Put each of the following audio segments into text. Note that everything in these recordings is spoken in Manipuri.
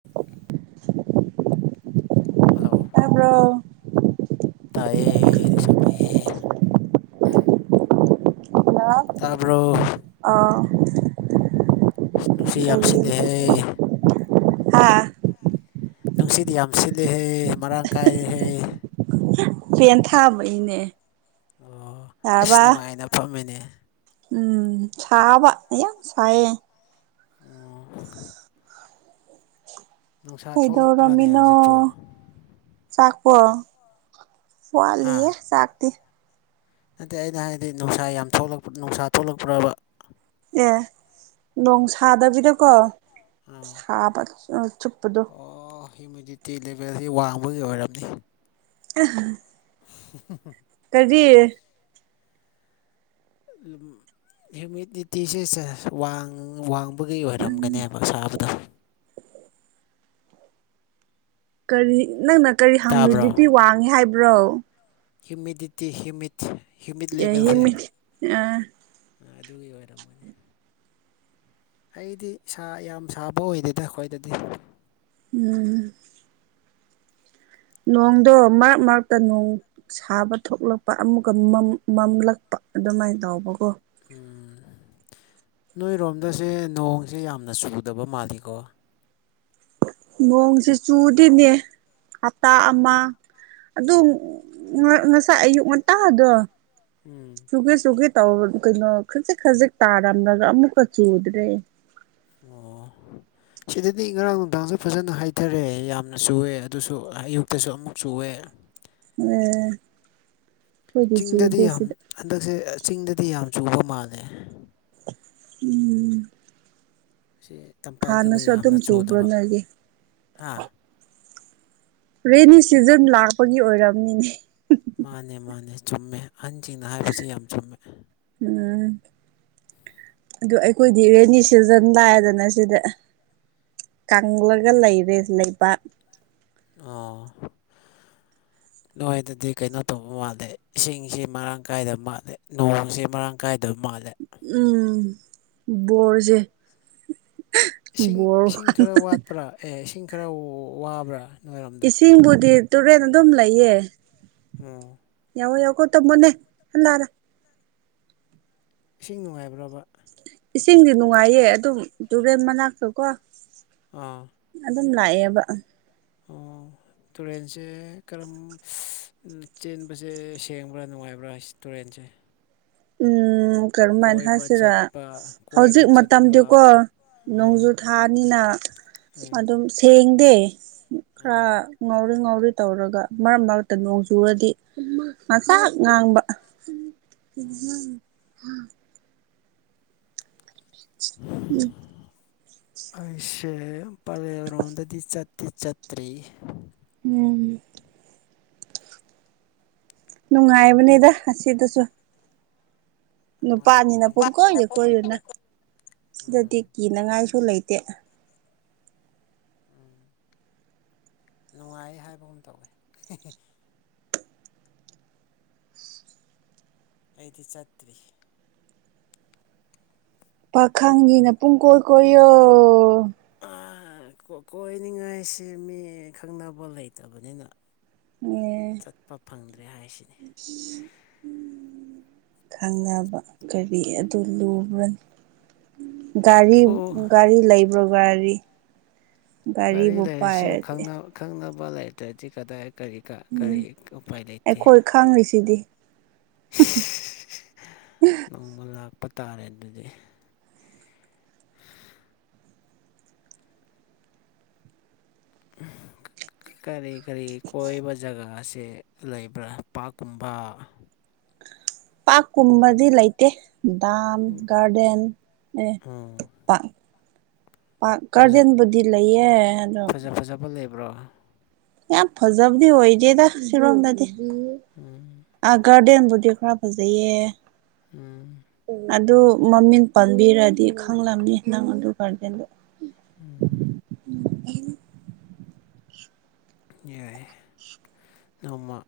[inaudible] ꯍꯜꯂꯣ ꯇꯥꯕ꯭ꯔꯣ ꯇꯥꯏꯌꯦ ꯂꯧꯁꯥꯕꯤ ꯇꯥꯕ꯭ꯔꯣ ꯑꯥꯎ ꯅꯨꯨꯡꯁꯤꯠ ꯌꯥꯝ ꯁꯤꯠꯂꯦꯍꯦ ꯍꯥ ꯅꯨꯡꯁꯤꯠ ꯌꯥꯝ ꯁꯤꯠꯂꯦꯍꯦ ꯃꯔꯥꯡ ꯀꯥꯏꯔꯦꯍꯦ ꯐꯦꯟ ꯊꯥꯕꯩꯅꯦ ꯑꯣ ꯑꯁ ꯌꯥꯔꯕ ꯅꯨꯡꯉꯥꯏꯅ ꯐꯝꯃꯤꯅꯦ ꯎꯝ ꯁꯥꯕ ꯑ ꯌꯥꯝ ꯁꯥꯏꯌꯦ ꯑꯣ ꯅꯨꯡꯁꯥ ꯊꯣꯛꯂꯛꯄ꯭ꯔꯅꯦ ꯀꯩꯗꯧꯔꯝꯃꯤꯅꯣ ꯍꯧꯖꯤꯛꯄꯨ ꯆꯥꯛꯄꯣ ꯍꯥ ꯋꯥꯠꯂꯤꯌꯦ ꯆꯥꯛꯇꯤ ꯅꯠꯇꯦ ꯑꯩꯅ ꯍꯥꯏꯗꯤ ꯅꯨꯡꯁꯥ ꯌꯥꯝ ꯊꯣꯛꯂꯛꯄ ꯅꯨꯡꯁꯥ ꯊꯣꯛꯂꯛꯄ꯭ꯔꯕ ꯑꯦ ꯅꯣꯡ ꯁꯥꯗꯕꯤꯗꯀꯣ ꯑꯥ ꯁꯥꯕ ꯆꯨꯞꯄꯗꯨ ꯑꯣ ꯍꯤꯃ꯭ꯌꯨꯗꯤꯇꯤ ꯂꯦꯚꯦꯜꯁꯤ ꯋꯥꯡꯕꯒꯤ ꯑꯣꯏꯔꯝꯅꯤ ꯑ [inaudible] ꯀꯔꯤ ꯍꯤꯃꯤꯗꯤꯇꯤꯁꯦ ꯋꯥꯡ ꯋꯥꯡ ꯒꯤ ꯎꯝ ꯑꯣꯏꯔꯝꯒꯅꯦꯕ ꯁꯥꯕꯗꯣ ꯀꯔꯤ ꯅꯪꯅ ꯀꯔꯤ ꯍꯪꯕ ꯇꯥꯕ꯭ꯔꯣ ꯕꯤ ꯄꯤ ꯋꯥꯡꯉꯤ ꯍꯥꯏꯕ꯭ꯔꯣ ꯍ꯭ꯌꯨꯃꯤꯗꯤꯇꯤ ꯍ꯭ꯌꯨꯃꯤꯠ ꯍ꯭ꯌꯨꯃꯤꯠ ꯑꯦ ꯍꯤ ꯂꯦꯚꯦꯜꯁꯦ ꯃꯤ ꯑ ꯑꯥ ꯑꯗꯨꯒꯤ ꯑꯣꯏꯔꯝꯒꯅꯤ ꯑꯩꯗꯤ ꯏꯁꯥ ꯌꯥꯝ ꯁꯥꯕ ꯑꯣꯏꯗꯦꯗ ꯑꯩꯈꯣꯏꯗꯗꯤ ꯎꯝ ꯅꯣꯡꯗꯣ ꯃꯔꯛ ꯃꯔꯛꯇ ꯅꯣꯡ ꯁꯥꯕ ꯊꯣꯛꯂꯛꯄ ꯑꯃꯨꯀ ꯃꯝꯂꯛꯄ ꯑꯗꯨꯃꯥꯏꯅ ꯇꯧꯕꯀꯣ ꯎꯝ ꯅꯣꯏꯔꯣꯝꯗꯁꯦ ꯅꯣꯡꯁꯦ ꯌꯥꯝꯅ ꯆꯨꯗꯕ ꯃꯥꯜꯂꯤꯀꯣ ꯅꯣꯡꯁꯤ ꯆꯨꯗꯅꯦ ꯍꯞꯇꯥ ꯑꯃ ꯑꯗꯨ ꯉꯁꯥꯏ ꯑꯌꯨꯛ ꯉꯟꯇꯥꯗꯣ ꯎꯝ ꯆꯨꯒꯦ ꯆꯨꯒꯦ ꯇꯧ ꯀꯩꯅꯣ ꯈꯖꯤꯛ ꯈꯖꯤꯛ ꯇꯥꯔꯝꯂꯒ ꯑꯃꯨꯛꯀ ꯆꯨꯗ꯭ꯔꯦ ꯑꯣ ꯁꯤꯗꯗꯤ ꯉꯔꯥꯡ ꯅꯨꯡꯗꯥꯡꯁꯨ ꯐꯖꯅ ꯍꯥꯏꯊꯔꯦ ꯌꯥꯝꯅ ꯆꯨꯋꯦ ꯑꯗꯨꯁꯨ ꯑꯌꯨꯛꯇꯁꯨ ꯑꯃꯨꯛ ꯆꯨꯑꯦ ꯎꯝ ꯆꯤꯡꯗꯗꯤ ꯌꯥꯝ ꯍꯟꯗꯛꯁꯦ ꯆꯤꯡꯗꯗꯤ ꯌꯥꯝ ꯆꯨꯕ ꯃꯥꯜꯂꯦ ꯎꯝ ꯁꯤ ꯇꯝꯄꯥꯛꯇꯅ ꯍꯥꯟꯅꯁꯨ ꯑꯗꯨꯝ ꯌꯥꯝꯅ ꯆꯨꯕ꯭ꯔꯣ ꯆꯨꯗꯕ ꯅꯣꯏꯒꯤ ꯍꯥ ꯔꯦꯅꯤ ꯁꯤꯖꯟ ꯂꯥꯛꯄꯒꯤ ꯑꯣꯏꯔꯝꯅꯤꯅꯦ ꯃꯥꯅꯦ ꯃꯥꯅꯦ ꯆꯨꯝꯃꯦ ꯑꯍꯟꯁꯤꯡꯅ ꯍꯥꯏꯕꯁꯤ ꯌꯥꯝ ꯆꯨꯝꯃꯦ ꯎꯝ ꯑꯗꯨ ꯑꯩꯈꯣꯏꯗꯤ ꯔꯦꯅꯤ ꯁꯤꯖꯟ ꯂꯥꯛꯑꯦꯗꯅ ꯁꯤꯗ ꯀꯪꯂꯒ ꯂꯩꯔꯦ ꯂꯩꯕꯥꯛ ꯑꯥ ꯅꯣꯏꯗꯗꯤ ꯀꯩꯅꯣ ꯇꯧꯕ ꯃꯥꯜꯂꯦ ꯏꯁꯤꯡꯁꯤ ꯃꯔꯥꯡ ꯀꯥꯏꯗ ꯃꯥꯜꯂꯦ ꯅꯣꯡꯁꯤ ꯃꯔꯥꯡ ꯀꯥꯏꯗ ꯃꯥꯜꯂꯦ ꯎꯝ ꯕꯣꯔꯁꯦ ꯏꯁꯤꯡ ꯕꯣꯔ ꯏꯁꯤꯡ ꯈꯔ ꯋꯥꯠꯄ꯭ꯔꯥ ꯑꯦ ꯏꯁꯤꯡ ꯈꯔ ꯋꯥꯕ꯭ꯔꯥ ꯅꯣꯏꯔꯣꯝꯗ ꯏꯁꯤꯡꯕꯨꯗꯤ ꯇꯨꯔꯦꯟ ꯑꯗꯨꯝ ꯂꯩꯌꯦ ꯑꯣ ꯌꯥꯎꯑꯣ ꯌꯥꯎꯀꯨꯠ ꯇꯝꯃꯨꯅꯦ ꯀꯅꯥꯔ ꯏꯁꯤꯡ ꯅꯨꯡꯉꯥꯏꯕ꯭ꯔꯕ ꯏꯁꯤꯡꯗꯤ ꯅꯨꯡꯉꯥꯏꯌꯦ ꯑꯗꯨꯝ ꯇꯨꯔꯦꯟ ꯃꯅꯥꯛꯇꯀꯣ ꯑꯥ ꯑꯗꯨꯝ ꯂꯥꯛꯑꯦꯕ ꯑꯣ ꯇꯨꯔꯦꯟꯁꯦ ꯀꯔꯝ ꯆꯦꯟꯕꯁꯦ ꯁꯦꯡꯕ꯭ꯔꯥ ꯅꯨꯡꯉꯥꯏꯕ꯭ꯔꯥ ꯇꯨꯔꯦꯟꯁꯦ ꯎꯝ ꯀꯔꯝꯃꯥꯏꯅ ꯀꯣꯏꯕ ꯍꯥꯏꯁꯤꯔ ꯆꯠꯄ ꯀꯣꯏꯕ ꯍꯧꯖꯤꯛ ꯆꯠꯄ ꯃꯇꯝꯗꯤꯀꯣ ꯎꯝ ꯅꯣꯡꯖꯨ ꯊꯥꯅꯤꯅ ꯎꯝ ꯑꯗꯨꯝ ꯁꯦꯡꯗꯦ ꯈꯔ ꯑꯥ ꯉꯥꯎꯔꯤ ꯉꯥꯎꯔꯤ ꯇꯧꯔꯒ ꯃꯔꯛ ꯃꯔꯛꯇ ꯅꯣꯡꯖꯆꯨꯔꯗꯤ ꯉꯥꯡꯁꯥꯛ ꯉꯥꯡꯕ ꯎꯝ [unintelligible] ꯎꯝ ꯑꯩꯁꯦ ꯄꯂꯦꯜ ꯔꯣꯝꯗꯗꯤ ꯆꯠꯇꯤ ꯆꯠꯇ꯭ꯔꯤ ꯃꯥꯅꯦ ꯅꯨꯡꯉꯥꯏꯕꯅꯦꯗ ꯑꯁꯤꯗꯁꯨ ꯅꯨꯄꯥꯅꯤꯅ ꯅꯨꯡꯉꯥꯏꯔꯝꯒꯅꯤ ꯄꯪꯀꯣꯏꯗ ꯀꯣꯏꯌꯨꯅ ꯎꯝ ꯁꯤꯗꯗꯤ ꯀꯤꯅꯉꯥꯏꯁꯨ ꯂꯩꯇꯦ ꯎꯝ ꯅꯨꯡꯉꯥꯏ ꯍꯥꯏꯕꯒꯨꯝ ꯇꯧꯋꯦ ꯑꯩꯗꯤ ꯆꯠꯇ꯭ꯔꯤ ꯄꯥꯈꯪꯒꯤꯅ ꯄꯨꯡ ꯀꯣꯏ ꯀꯣꯏꯌꯣ ꯀꯣꯏꯅꯤꯡꯉꯥꯏꯁꯤ ꯃꯤ ꯈꯪꯅꯕ ꯂꯩꯇꯕꯅꯤꯅ ꯑꯦ ꯆꯠꯄ ꯐꯪꯗ꯭ꯔꯦ ꯍꯥꯏꯁꯤꯅꯤ ꯈꯪꯅꯕ ꯀꯔꯤ ꯑꯗꯨ ꯂꯨꯕ꯭ꯔꯅꯤ ꯒꯥꯔꯤ ꯑꯣ ꯒꯥꯔꯤ ꯂꯩꯕ꯭ꯔꯣ ꯒꯥꯔꯤ ꯒꯥꯔꯤ ꯒꯥꯔꯤꯕꯨ ꯂꯩꯔꯁꯨ ꯄꯥꯏꯔꯗꯤ ꯈꯪꯅ ꯈꯪꯅꯕ ꯂꯩꯇ꯭ꯔꯗꯤ ꯀꯗꯥꯏ ꯀꯔꯤ ꯎꯝ ꯀꯔꯤ ꯎꯄꯥꯏ ꯂꯩꯇꯦ ꯑꯩꯈꯣꯏ ꯈꯪꯉꯤꯁꯤꯗꯤ [inaudible] ꯅꯣꯡꯃ ꯂꯥꯛꯄ ꯇꯥꯔꯦ ꯑꯗꯨꯗꯤ [inaudible] ꯀꯔꯤ ꯀꯔꯤ ꯀꯣꯏꯕ ꯖꯒꯥꯁꯦ ꯂꯩꯕ꯭ꯔꯥ ꯄꯥꯛꯀꯨꯝꯕ ꯄꯥꯛ ꯀꯨꯝꯕꯗꯤ ꯂꯩꯇꯦ ꯗꯥꯝ ꯒꯥꯔꯗꯦꯟ ꯑꯦ ꯎꯝ ꯄꯥꯛ ꯄꯥꯛ ꯐꯖ ꯒꯥꯔꯗꯦꯟꯕꯨꯗꯤ ꯂꯩꯌꯦ ꯑꯗꯣ ꯐꯖ ꯐꯖꯕ ꯂꯩꯕ ꯕ꯭ꯔꯣ ꯌꯥꯝ ꯐꯖꯕꯗꯤ ꯑꯣꯏꯗꯦꯗ ꯁꯤꯔꯣꯝꯗꯗꯤ ꯎꯝ ꯑ ꯒꯔꯗꯦꯟꯕꯨꯗꯤ ꯈꯔ ꯐꯖꯩꯌꯦ ꯎꯝ ꯑꯗꯨ ꯃꯃꯤꯡ ꯄꯟꯕꯤꯔꯗꯤ ꯈꯪꯂꯝꯃꯤ ꯅꯪ ꯑꯗꯨ ꯒꯥꯔꯗꯦꯟꯗꯣ ꯎꯝ ꯌꯥꯏꯌꯦ ꯅꯣꯡꯃ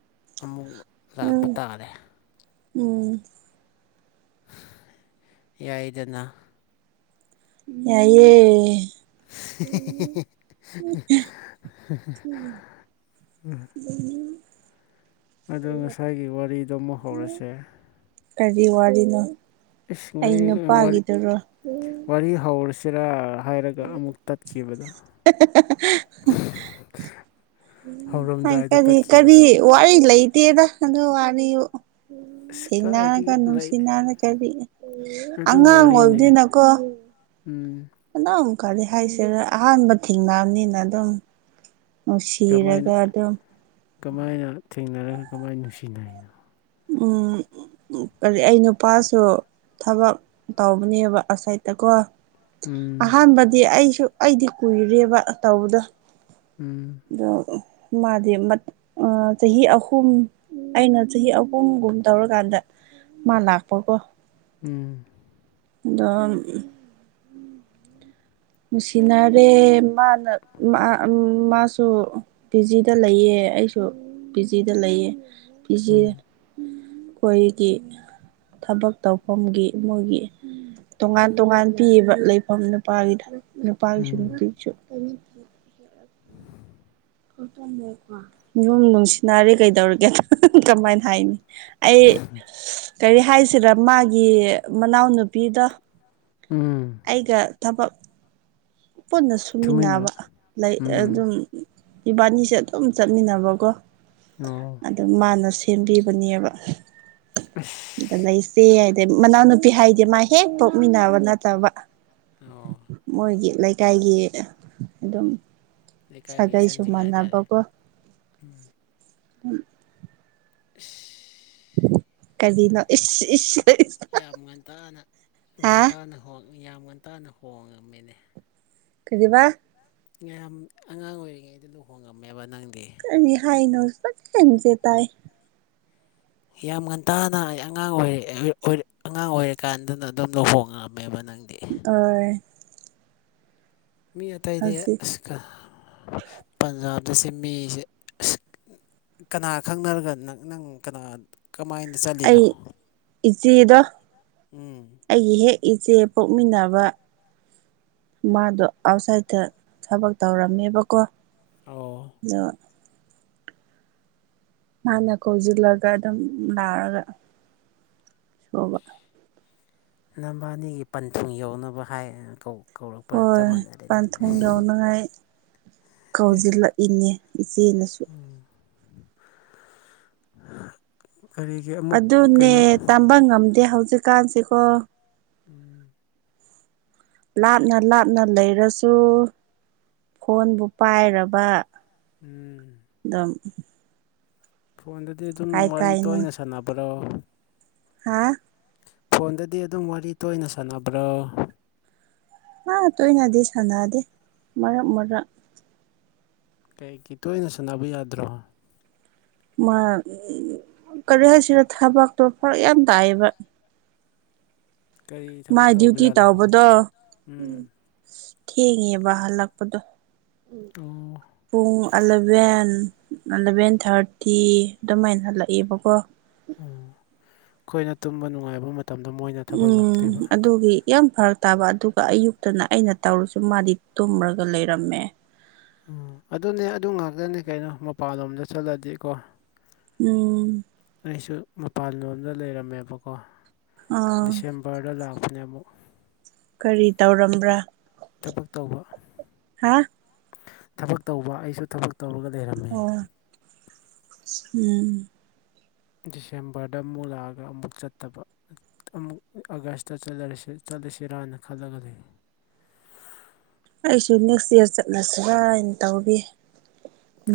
ꯑꯃꯨꯛ ꯂꯥꯛꯄ ꯎꯝ ꯇꯥꯔꯦ ꯎꯝ ꯌꯥꯏꯗꯅ ꯌꯥꯏꯌꯦ ꯎꯝ [unintelligible] ꯑꯗꯨ [inaudible] ꯑꯗꯣ ꯉꯁꯥꯏꯒꯤ ꯋꯥꯔꯤꯗꯣ ꯑꯃꯨꯛ ꯍꯧꯔꯁꯦ ꯀꯔꯤ ꯋꯥꯔꯤꯅꯣ ꯏꯁ ꯑꯩ ꯉꯔꯤ ꯋꯥꯔꯤ ꯅꯨꯄꯥꯒꯤꯗꯨꯔꯣ ꯋꯥꯔꯤ ꯍꯧꯔꯁꯤꯔꯥ ꯍꯥꯏꯔꯒ ꯑꯃꯨꯛ ꯇꯠꯈꯤꯕꯗꯣ ꯍꯣꯏ ꯍꯧꯔꯝꯗꯥꯏꯗ ꯀꯔꯤ ꯀꯔꯤ ꯇꯠꯈꯤꯕꯗꯣ ꯋꯥꯔꯤ ꯂꯩꯇꯦꯗ ꯑꯗꯨ ꯋꯥꯔꯤꯕꯨ ꯑꯁ ꯊꯦꯡꯅꯔꯒ ꯀꯥꯏꯗꯒꯤ ꯂꯩ ꯅꯨꯡꯁꯤꯅꯔꯒꯗꯤ ꯑꯗꯨ ꯑꯉꯥꯡ ꯋꯥꯔꯤꯅꯦ ꯑꯣꯏꯕꯅꯤꯅꯀꯣ ꯎꯝ ꯑꯗꯨꯝ ꯀꯔꯤ ꯍꯥꯏꯁꯤꯔ ꯑꯍꯥꯟꯕ ꯊꯦꯡꯅꯕꯅꯤꯅ ꯑꯗꯨꯝ ꯀꯃꯥꯏꯅ ꯅꯨꯡꯁꯤꯔꯒ ꯑꯗꯨꯝ ꯀꯃꯥꯏꯅ ꯊꯦꯡꯅꯔꯒ ꯀꯃꯥꯏꯅ ꯅꯨꯡꯁꯤꯅꯔꯤꯅꯣ ꯎꯝ ꯀꯔꯤ ꯑꯩ ꯅꯨꯄꯥꯁꯨ ꯊꯕꯛ ꯇꯧꯕꯅꯦꯕ ꯑꯥꯎꯠꯁꯥꯏꯠꯇꯀꯣ ꯎꯝ ꯑꯍꯥꯟꯕꯗꯤ ꯑꯩꯁꯨ ꯑꯩꯗꯤ ꯀꯨꯏꯔꯦꯕ ꯇꯧꯕꯗꯣ ꯎꯝ ꯑꯗꯣ ꯃꯥꯗꯤ ꯆꯍꯤ ꯑꯍꯨꯝ ꯑꯩꯅ ꯆꯍꯤ ꯑ ꯍꯨꯝ ꯒꯨꯝ ꯇꯧꯔꯀꯥꯟꯗ ꯃꯥ ꯂꯥꯛꯄꯀꯣ ꯎꯝ ꯗꯝ ꯃꯁꯤꯅꯔꯦ ꯃꯥꯅ ꯃꯥ ꯑꯃꯥꯁꯨ ꯁꯨ ꯄꯤꯖꯤꯗ ꯂꯩꯌꯦ ꯑꯩꯁꯨ ꯄꯤ ꯖꯗ ꯂꯩꯌꯦ ꯄꯤ ꯖꯤ ꯎꯝ ꯑꯩꯈꯣꯏꯒꯤ ꯊꯕꯛ ꯇꯧꯐꯝꯒꯤ ꯃꯣꯏꯒꯤ ꯇꯣꯉꯥꯟ ꯇꯣꯉꯥꯟ ꯄꯤꯕ ꯂꯩꯐꯝ ꯅꯨꯄꯥꯒꯤꯗ ꯅꯨꯄꯥꯒꯤꯁꯨ ꯎꯝ ꯅꯨꯄꯤꯒꯤꯁꯨ ꯨꯌꯨꯝ ꯅꯨꯡꯁꯤ ꯅꯥꯔꯤ ꯀꯩꯗꯧꯔꯒꯦ ꯀꯃꯥꯏꯅ ꯍꯥꯏꯅꯤ ꯑꯩ ꯀꯔꯤ ꯍꯥꯏꯁꯤꯔ ꯃꯥꯒꯤ ꯃꯅꯥꯎꯅꯨꯄꯤꯗꯣ ꯎꯝ ꯑꯩꯒ ꯊꯕꯛ ꯄꯨꯟꯅ ꯇꯨꯃꯤꯟꯅ ꯁꯨꯃꯤꯟꯅꯕ ꯂꯩ ꯎꯝ ꯑꯗꯨꯝ ꯏꯕꯥꯅꯤꯁꯦ ꯑꯗꯨꯝ ꯆꯠꯃꯤꯟꯅꯕꯀꯣ ꯑꯣ ꯑꯗꯨ ꯃꯥꯅ ꯁꯦꯝꯕꯤꯕꯅꯦꯕ ꯑꯗ ꯑꯁ ꯂꯩꯁꯦ ꯑꯗ ꯃꯅꯥꯎꯅꯨꯄꯤ ꯍꯥꯏꯗꯤ ꯃꯥ ꯍꯦꯛ ꯄꯣꯛꯃꯤꯟꯅꯕ ꯅꯠꯇꯕ ꯑꯣ ꯃꯣꯏꯒꯤ ꯂꯩꯀꯥꯏꯒꯤ ꯑꯗꯨꯝ ꯁꯥꯒꯩ ꯁꯃꯥꯟꯅꯕꯀꯣ ꯎꯝ ꯎꯝ ꯏꯁ ꯀꯔꯤꯅ ꯏꯁ ꯏꯁ ꯌꯥꯝ ꯉꯟꯇꯥꯅ ꯍꯥ ꯉꯟꯇꯥꯅ ꯍꯣꯡ ꯌꯥꯝ ꯉꯟꯇꯥꯅ ꯍꯣꯡꯉꯝꯃꯤꯅꯦ ꯀꯔꯤꯕꯥ ꯃꯌꯥꯝ ꯑꯉꯥꯡ ꯑꯣꯏꯔꯤꯉꯩꯗ ꯂꯨꯍꯣꯡꯉꯝꯃꯦꯕ ꯅꯪꯗꯤ ꯀꯔꯤ ꯍꯥꯏꯅꯣꯁꯦ ꯃꯆꯦꯠ ꯃꯆꯦꯠ ꯇꯥꯏ ꯌꯥꯝ ꯉꯟꯇꯥꯅ ꯑꯩ ꯑꯉꯥꯡ ꯑꯣꯏꯔꯤꯛꯑꯦ ꯑꯉꯥꯡ ꯑꯣꯏꯔꯤꯀꯥꯟꯗꯅ ꯑꯗꯨꯝ ꯂꯨꯍꯣꯡꯉꯝꯃꯦꯕ ꯅꯪꯗꯤ ꯑꯣ ꯃꯤ ꯑꯇꯩꯗꯤ ꯍꯧꯖꯤꯛ ꯑ ꯄꯟꯖꯥꯕꯗꯁꯦ ꯃꯤꯁꯦ ꯀꯅꯥ ꯈꯪꯅꯔꯒ ꯅꯪ ꯅꯪ ꯀꯅꯥ ꯀꯃꯥꯏꯅ ꯆꯠꯂꯤꯅꯣ ꯑꯩ ꯏꯆꯦꯗꯣ ꯎꯝ ꯑꯩꯒꯤ ꯍꯦꯛ ꯏꯆꯦ ꯄꯣꯛꯃꯤꯟꯅꯕ ꯃꯥꯗꯣ ꯑꯥꯎꯠꯁꯥꯏꯗꯠꯇ ꯊꯕꯛ ꯇꯧꯔꯝꯃꯦꯕꯀꯣ ꯑꯣ ꯑꯗꯣ ꯃꯥꯥꯟꯅ ꯀꯧꯖꯤꯜꯂꯒ ꯑꯗꯨꯝ ꯂꯥꯛꯔꯒ ꯁꯨꯕ ꯅꯝꯕꯥꯅꯤꯒꯤ ꯄꯟꯊꯨꯡ ꯌꯧꯅꯕ ꯍꯥꯏ ꯀꯧ ꯀꯧꯔꯛꯄ ꯆꯞ ꯃꯥꯟꯅꯔꯦꯅꯦ ꯌꯥꯎꯅꯉꯥꯏ ꯀꯧꯖꯤꯜꯂꯛꯏꯅꯦ ꯏꯆꯦꯅꯁꯨ ꯀꯔꯤ ꯑꯗꯨꯅꯦ ꯇꯝꯕ ꯉꯝꯗꯦ ꯍꯧꯖꯤꯛꯀꯥꯟꯁꯦꯀꯣ ꯎꯝ ꯂꯥꯞꯅ ꯂꯥꯞꯅ ꯂꯩꯔꯁꯨ ꯐꯣꯟꯕꯨ ꯄꯥꯏꯔꯕ ꯎꯝ ꯎꯝ ꯗꯨꯝ ꯐꯣꯟꯗꯗꯤ ꯑꯗꯨꯝ ꯋꯥꯔꯤ ꯀꯥꯏꯅꯣ ꯇꯣꯏꯅ ꯁꯥꯟꯅꯕ꯭ꯔꯣ ꯍꯥ ꯐꯣꯟꯗꯗꯤ ꯑꯗꯨꯝ ꯋꯥꯔꯤ ꯇꯣꯏꯅ ꯁꯥꯟꯅꯕ꯭ꯔꯥ ꯍꯥ ꯇꯣꯏꯅꯗꯤ ꯁꯥꯟꯅꯗꯦ ꯃꯔꯛ ꯃꯔꯛ ꯀꯩꯒꯤ ꯇꯣꯏꯅ ꯁꯥꯟꯅꯕ ꯌꯥꯗ꯭ꯔꯣ ꯃꯥ ꯀꯔꯤ ꯍꯥꯏꯁꯤꯔ ꯊꯕꯛꯇꯣ ꯐꯔꯛ ꯌꯥꯝ ꯇꯥꯏꯌꯦꯕ ꯀꯔꯤ ꯊꯕꯛ ꯃꯥꯏ ꯗ꯭ꯌꯨꯇꯤ ꯇꯧꯕꯖꯥꯠꯂꯣ ꯇꯧꯕꯗꯣ ꯎꯝ ꯊꯦꯡꯉꯦꯕ ꯍꯜꯂꯛꯄꯗꯣ ꯑꯣ ꯄꯨꯡ ꯑꯂꯚꯦꯟ ꯑꯂꯚꯦꯟ ꯊꯥꯔꯇꯤ ꯑꯗꯨꯃꯥꯏꯅ ꯍꯜꯂꯛꯑꯦꯕꯀꯣ ꯑꯣ ꯑꯈꯣꯏꯅ ꯇꯨꯝꯕ ꯅꯨꯡꯉꯥꯏꯕ ꯃꯠ ꯇꯝꯗ ꯃꯣꯏꯅ ꯊꯕꯛ ꯎꯝ ꯂꯥꯛꯇꯣꯏꯕ ꯑꯗꯨꯒꯤ ꯌꯥꯝ ꯐꯔꯛ ꯇꯥꯕ ꯑꯗꯨꯒ ꯑꯌꯨꯛꯇꯅ ꯑꯩꯅ ꯇꯧꯔꯁꯨ ꯃꯥꯗꯤ ꯇꯨꯝꯔꯒ ꯂꯩꯔꯝꯃꯦ ꯎꯝ ꯑꯗꯨꯅꯦ ꯑꯗꯨ ꯉꯥꯛꯇꯅꯦ ꯀꯩꯅꯣ ꯃꯄꯥꯟꯂꯣꯝꯗ ꯆꯠꯂꯗꯤꯀꯣ ꯎꯝ ꯑꯩꯁꯨ ꯃꯄꯥꯟ ꯂꯣꯝꯗ ꯂꯩꯔꯝꯃꯦꯕꯀꯣ ꯑꯥ ꯗꯤꯁꯦꯝ ꯕꯔꯗ ꯂꯥꯛꯄꯅꯦ ꯑꯃꯨꯛ ꯀꯔꯤ ꯇꯧꯔꯝꯕ꯭ꯔꯥ ꯊꯕꯛ ꯇꯧꯕ ꯍꯥ ꯊꯕꯛ ꯇꯧꯕ ꯑꯩꯁꯨ ꯊꯕꯛ ꯇꯧꯔꯒ ꯂꯩꯔꯝꯃꯦ ꯑꯣ ꯎꯝ ꯗꯤꯁꯦꯝꯕꯔꯗ ꯃꯨꯛ ꯂꯥꯛꯑꯒ ꯑꯃꯨꯛ ꯆꯠꯇꯕ ꯇꯃꯨꯛ ꯑꯥꯒꯁꯇ ꯆꯠꯂꯔꯁꯤ ꯆꯠꯂꯁꯤꯔꯥꯅ ꯈꯜꯂꯒ ꯂꯩ ꯑꯩꯁꯨ ꯅꯦꯛꯁ ꯏꯌꯥꯔ ꯆꯠꯂꯁꯤꯔꯅ ꯇꯧꯔꯤ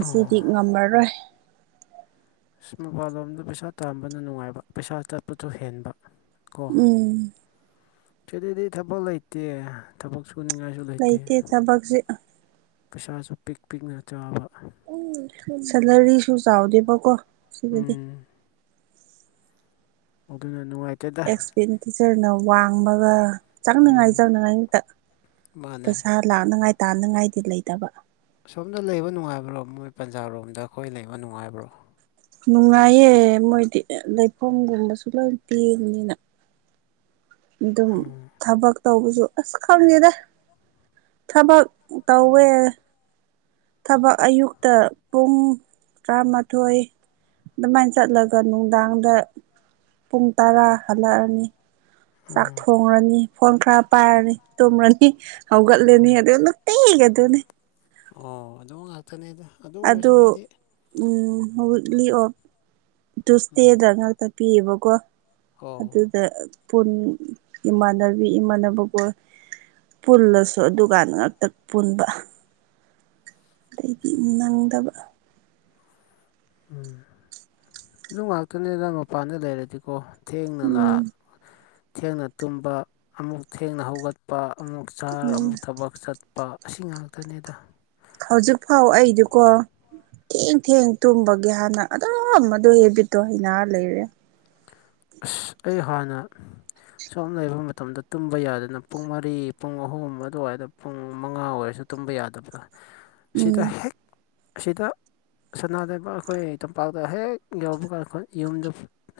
ꯑꯣ ꯉꯝꯃꯔꯣꯏ ꯑꯁ ꯃꯄꯥꯜ ꯂꯣꯝꯗ ꯄꯩꯁꯥ ꯇꯥꯝꯕꯅ ꯅꯨꯡꯉꯥꯏꯕ ꯄꯩꯁꯥ ꯆꯠꯄꯁꯨ ꯍꯦꯟꯕ ꯀꯣ ꯎꯝ ꯁꯤꯗꯗꯤ ꯊꯕꯛ ꯂꯩꯇꯦ ꯊꯕꯛ ꯁꯨꯅꯤꯡꯉꯥꯏ ꯨ ꯁꯨ ꯂꯩꯇꯦ ꯄꯩꯁꯥꯁꯨ ꯄꯤꯛ ꯄꯤꯛꯅ ꯆꯥꯕ ꯁꯦꯜꯂꯔꯤꯁꯨ ꯆꯥꯎꯗꯦꯕꯀꯣ ꯁꯤꯗꯗꯤ ꯎꯝ ꯑꯗꯨꯅ ꯅꯨꯡꯉꯥꯏ ꯑꯦꯛꯁꯄꯦꯟꯗꯤꯆꯔꯅ ꯋꯥꯡꯕꯒ ꯆꯪꯅꯤꯡꯉꯥꯏ ꯎꯝ ꯆꯪꯅꯤꯡꯉꯥꯏ ꯉꯥꯛꯇ ꯃꯥꯅꯦ ꯄꯩꯁꯥ ꯂꯥꯛꯅꯉꯥꯏ ꯇꯥꯟꯅꯉꯥꯏꯗꯤ ꯂꯩꯇꯕ ꯑꯁꯣꯝꯗ ꯂꯩꯕ ꯅꯨꯡꯉꯥꯏꯕ꯭ꯔꯣ ꯃꯣꯏ ꯄꯟꯖꯥꯔꯣꯝꯗ ꯑꯈꯣꯏ ꯂꯩꯕ ꯅꯨꯡꯉꯥꯏꯕ꯭ꯔꯣ ꯅꯨꯡꯉꯥꯏꯌꯦ ꯃꯣꯏꯗꯤ ꯂꯩꯐꯝꯒꯨꯝꯕꯁꯨ ꯂꯣꯏ ꯄꯤꯕꯅꯤꯅ ꯑꯗꯨꯝ ꯎꯝ ꯊꯕꯛ ꯇꯧꯕꯁꯨ ꯑꯁ ꯈꯪꯗꯦꯗ ꯊꯕꯛ ꯇꯧꯋꯦ ꯊꯕꯛ ꯑꯌꯨꯛꯇ ꯄꯨꯡ ꯇꯔꯥꯃꯥꯊꯣꯏ ꯑꯗꯨꯃꯥꯏ ꯆꯠꯂꯒ ꯅꯨꯡꯗꯥꯡꯗ ꯄꯨꯡ ꯇꯔꯥ ꯍꯜꯂꯛꯑꯅꯤ ꯆꯥꯛ ꯎꯝ ꯊꯣꯡꯔꯅꯤ ꯐꯣꯟ ꯈꯔ ꯄꯥꯏꯔꯅꯤ ꯇꯨꯝꯔꯅꯤ ꯍꯧꯒꯠꯂꯦꯅꯤ ꯑꯗꯨ ꯅꯨꯡꯇꯤꯒꯤ ꯑꯗꯨꯅꯤ ꯑꯣ ꯑꯗꯨ ꯉꯥꯛꯇꯅꯦꯗ ꯑꯗꯨ ꯑꯣꯏꯔꯁꯨ ꯑꯩꯗꯤ ꯎꯝ ꯋꯤꯛꯂꯤ ꯑꯣꯐ ꯎꯝ ꯇꯨꯁꯗꯦꯗ ꯉꯥꯛ ꯇ ꯄꯤꯌꯦꯕꯀꯣ ꯑꯣ ꯑꯗꯨ ꯑ ꯄꯨꯟ ꯏꯃꯥꯟꯅꯕꯤ ꯏꯃꯥꯟꯅꯕꯒꯣꯏ ꯄꯨꯜꯂꯁꯨ ꯑꯗꯨꯀꯥꯟꯗ ꯉꯥꯛꯇ ꯄꯨꯟꯕ ꯑꯗꯩꯗꯤ ꯅꯪꯗꯕ ꯎꯝ ꯑꯗꯨ ꯉꯥꯛꯇꯅꯦꯗ ꯃꯄꯥꯟꯗ ꯂꯩꯔꯗꯤꯀꯣ ꯊꯦꯡꯅ ꯂꯥꯛ ꯎꯝ ꯊꯦꯡꯅ ꯇꯨꯝꯕ ꯑꯃꯨꯛ ꯊꯦꯡꯅ ꯍꯧꯒꯠꯄ ꯑꯃꯨꯛ ꯆꯥꯔ ꯎꯝ ꯑꯃꯨꯛ ꯊꯕꯛ ꯆꯠꯄ ꯑꯁꯤ ꯉꯥꯛꯇꯅꯤꯗ ꯍꯧꯖꯤꯛ ꯐꯥꯎ ꯑꯩꯗꯨꯀꯣ ꯊꯦꯡ ꯊꯦꯡ ꯇꯨꯝꯕꯒꯤ ꯍꯥꯟꯅ ꯑꯗꯨꯝ ꯑꯗꯨ ꯍꯦꯕꯤꯠꯇꯣ ꯍꯩꯅꯔ ꯂꯩꯔꯦ꯫ ꯑꯁ ꯑꯩ ꯍꯥꯟꯅ ꯁꯣꯝ ꯂꯩꯕ ꯃꯇꯝꯗ ꯇꯨꯝꯕ ꯌꯥꯗꯅ ꯄꯨꯡ ꯃꯔꯤ ꯄꯨꯡ ꯑꯍꯨꯝ ꯑꯗꯨꯋꯥꯏꯗ ꯄꯨꯡ ꯃꯉꯥ ꯑꯣꯏꯔꯁꯨ ꯇꯨꯝꯕ ꯌꯥꯗꯕꯗ ꯁꯤꯗ ꯎꯝ ꯍꯦꯛ ꯑꯁꯤꯗ ꯁꯅꯥ ꯂꯩꯕ ꯑꯩꯈꯣꯏ ꯇꯝꯄꯥꯛꯇ ꯍꯦꯛ ꯌꯧꯕ ꯀꯥꯟꯗ ꯑꯩꯈ ꯌꯨꯝꯗꯨ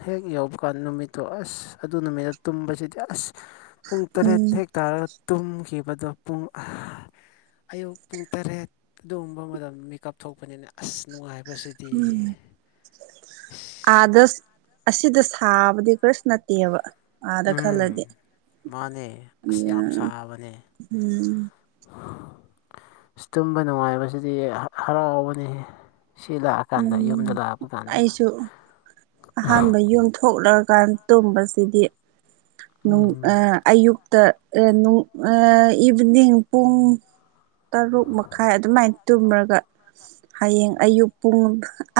ꯍꯦꯛ ꯌꯧꯕ ꯀꯥꯟꯗ ꯅꯨꯃꯤꯠꯇꯣ ꯑꯁ ꯑꯗꯨ ꯅꯨꯃꯤꯠꯇ ꯇꯨꯝꯕꯁꯤꯗꯤ ꯑꯁ ꯄꯨꯡ ꯇꯔꯦꯠ ꯎꯝ ꯍꯦꯛ ꯇꯔꯥ ꯇꯨꯝꯈꯤꯕꯗꯣ ꯄꯨꯡ ꯑꯌꯨꯛ ꯄꯨꯡ ꯇꯔꯦꯠ ꯑꯗꯨꯒꯨꯝꯕ ꯃꯇꯝꯗꯗ ꯃꯤꯀꯞ ꯊꯣꯛꯄꯅꯤꯅ ꯑꯁ ꯅꯨꯡꯉꯥꯏ ꯕꯁꯤꯗꯤ ꯏꯁ ꯑꯥꯗꯁ ꯑꯁꯤꯗ ꯁꯥꯕꯗꯤ ꯀꯔꯤꯁꯨ ꯅꯠꯇꯦꯕ꯫ ꯑꯥꯗ ꯎꯝ ꯈꯜꯂꯗꯤ ꯃꯥꯅꯦ ꯑꯁ ꯑꯗꯨꯅ ꯌꯥꯝ ꯁꯥꯕꯅꯦ ꯎꯝ ꯇꯨꯝꯕ ꯅꯨꯡꯉꯥꯏꯕꯁꯤꯗꯤ ꯍ ꯍꯔꯥꯎꯕꯅꯤꯍꯦ ꯁꯤ ꯂꯥꯛ ꯀꯥꯟꯗ ꯌꯨꯝꯗ ꯎꯝ ꯂꯥꯛꯄ ꯀꯥꯟꯗ ꯑꯩꯁꯨ ꯑꯍꯥꯟꯕ ꯌꯨꯝ ꯊꯣꯛꯂꯀꯥꯟ ꯇꯨꯝꯕꯁꯤꯗꯤ ꯅꯨꯡ ꯎꯝ ꯑ ꯑꯌꯨꯛꯇ ꯑ ꯅꯨꯡ ꯑ ꯏꯚꯅꯤꯡ ꯄꯨꯡ ꯇꯔꯨꯛ ꯃꯈꯥꯏ ꯑꯗꯨꯃꯥꯏ ꯇꯨꯝꯔꯒ ꯍꯌꯦꯡ ꯑꯌꯨꯛ ꯄꯨꯡ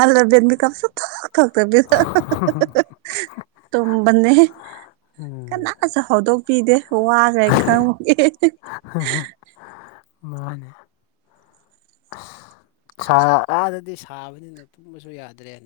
ꯑꯂꯕꯦꯟꯗꯒ ꯁꯨꯊꯣꯛ ꯊꯣꯛꯇꯕꯤ ꯎ ꯇꯨꯝꯕꯅꯦ ꯎꯝ ꯀꯅꯥꯁꯨ ꯍꯧꯗꯣꯛꯄꯤꯗꯦ ꯋꯥꯈ꯭ꯔꯦꯅ ꯈꯪꯕꯒꯤ꯫ ꯃꯥꯅꯦ ꯑꯁ ꯑꯥꯗꯗꯤ ꯁꯥꯕꯅꯤꯅ ꯇꯨꯝꯕꯁꯨ ꯌꯥꯗ꯭ꯔꯦꯟ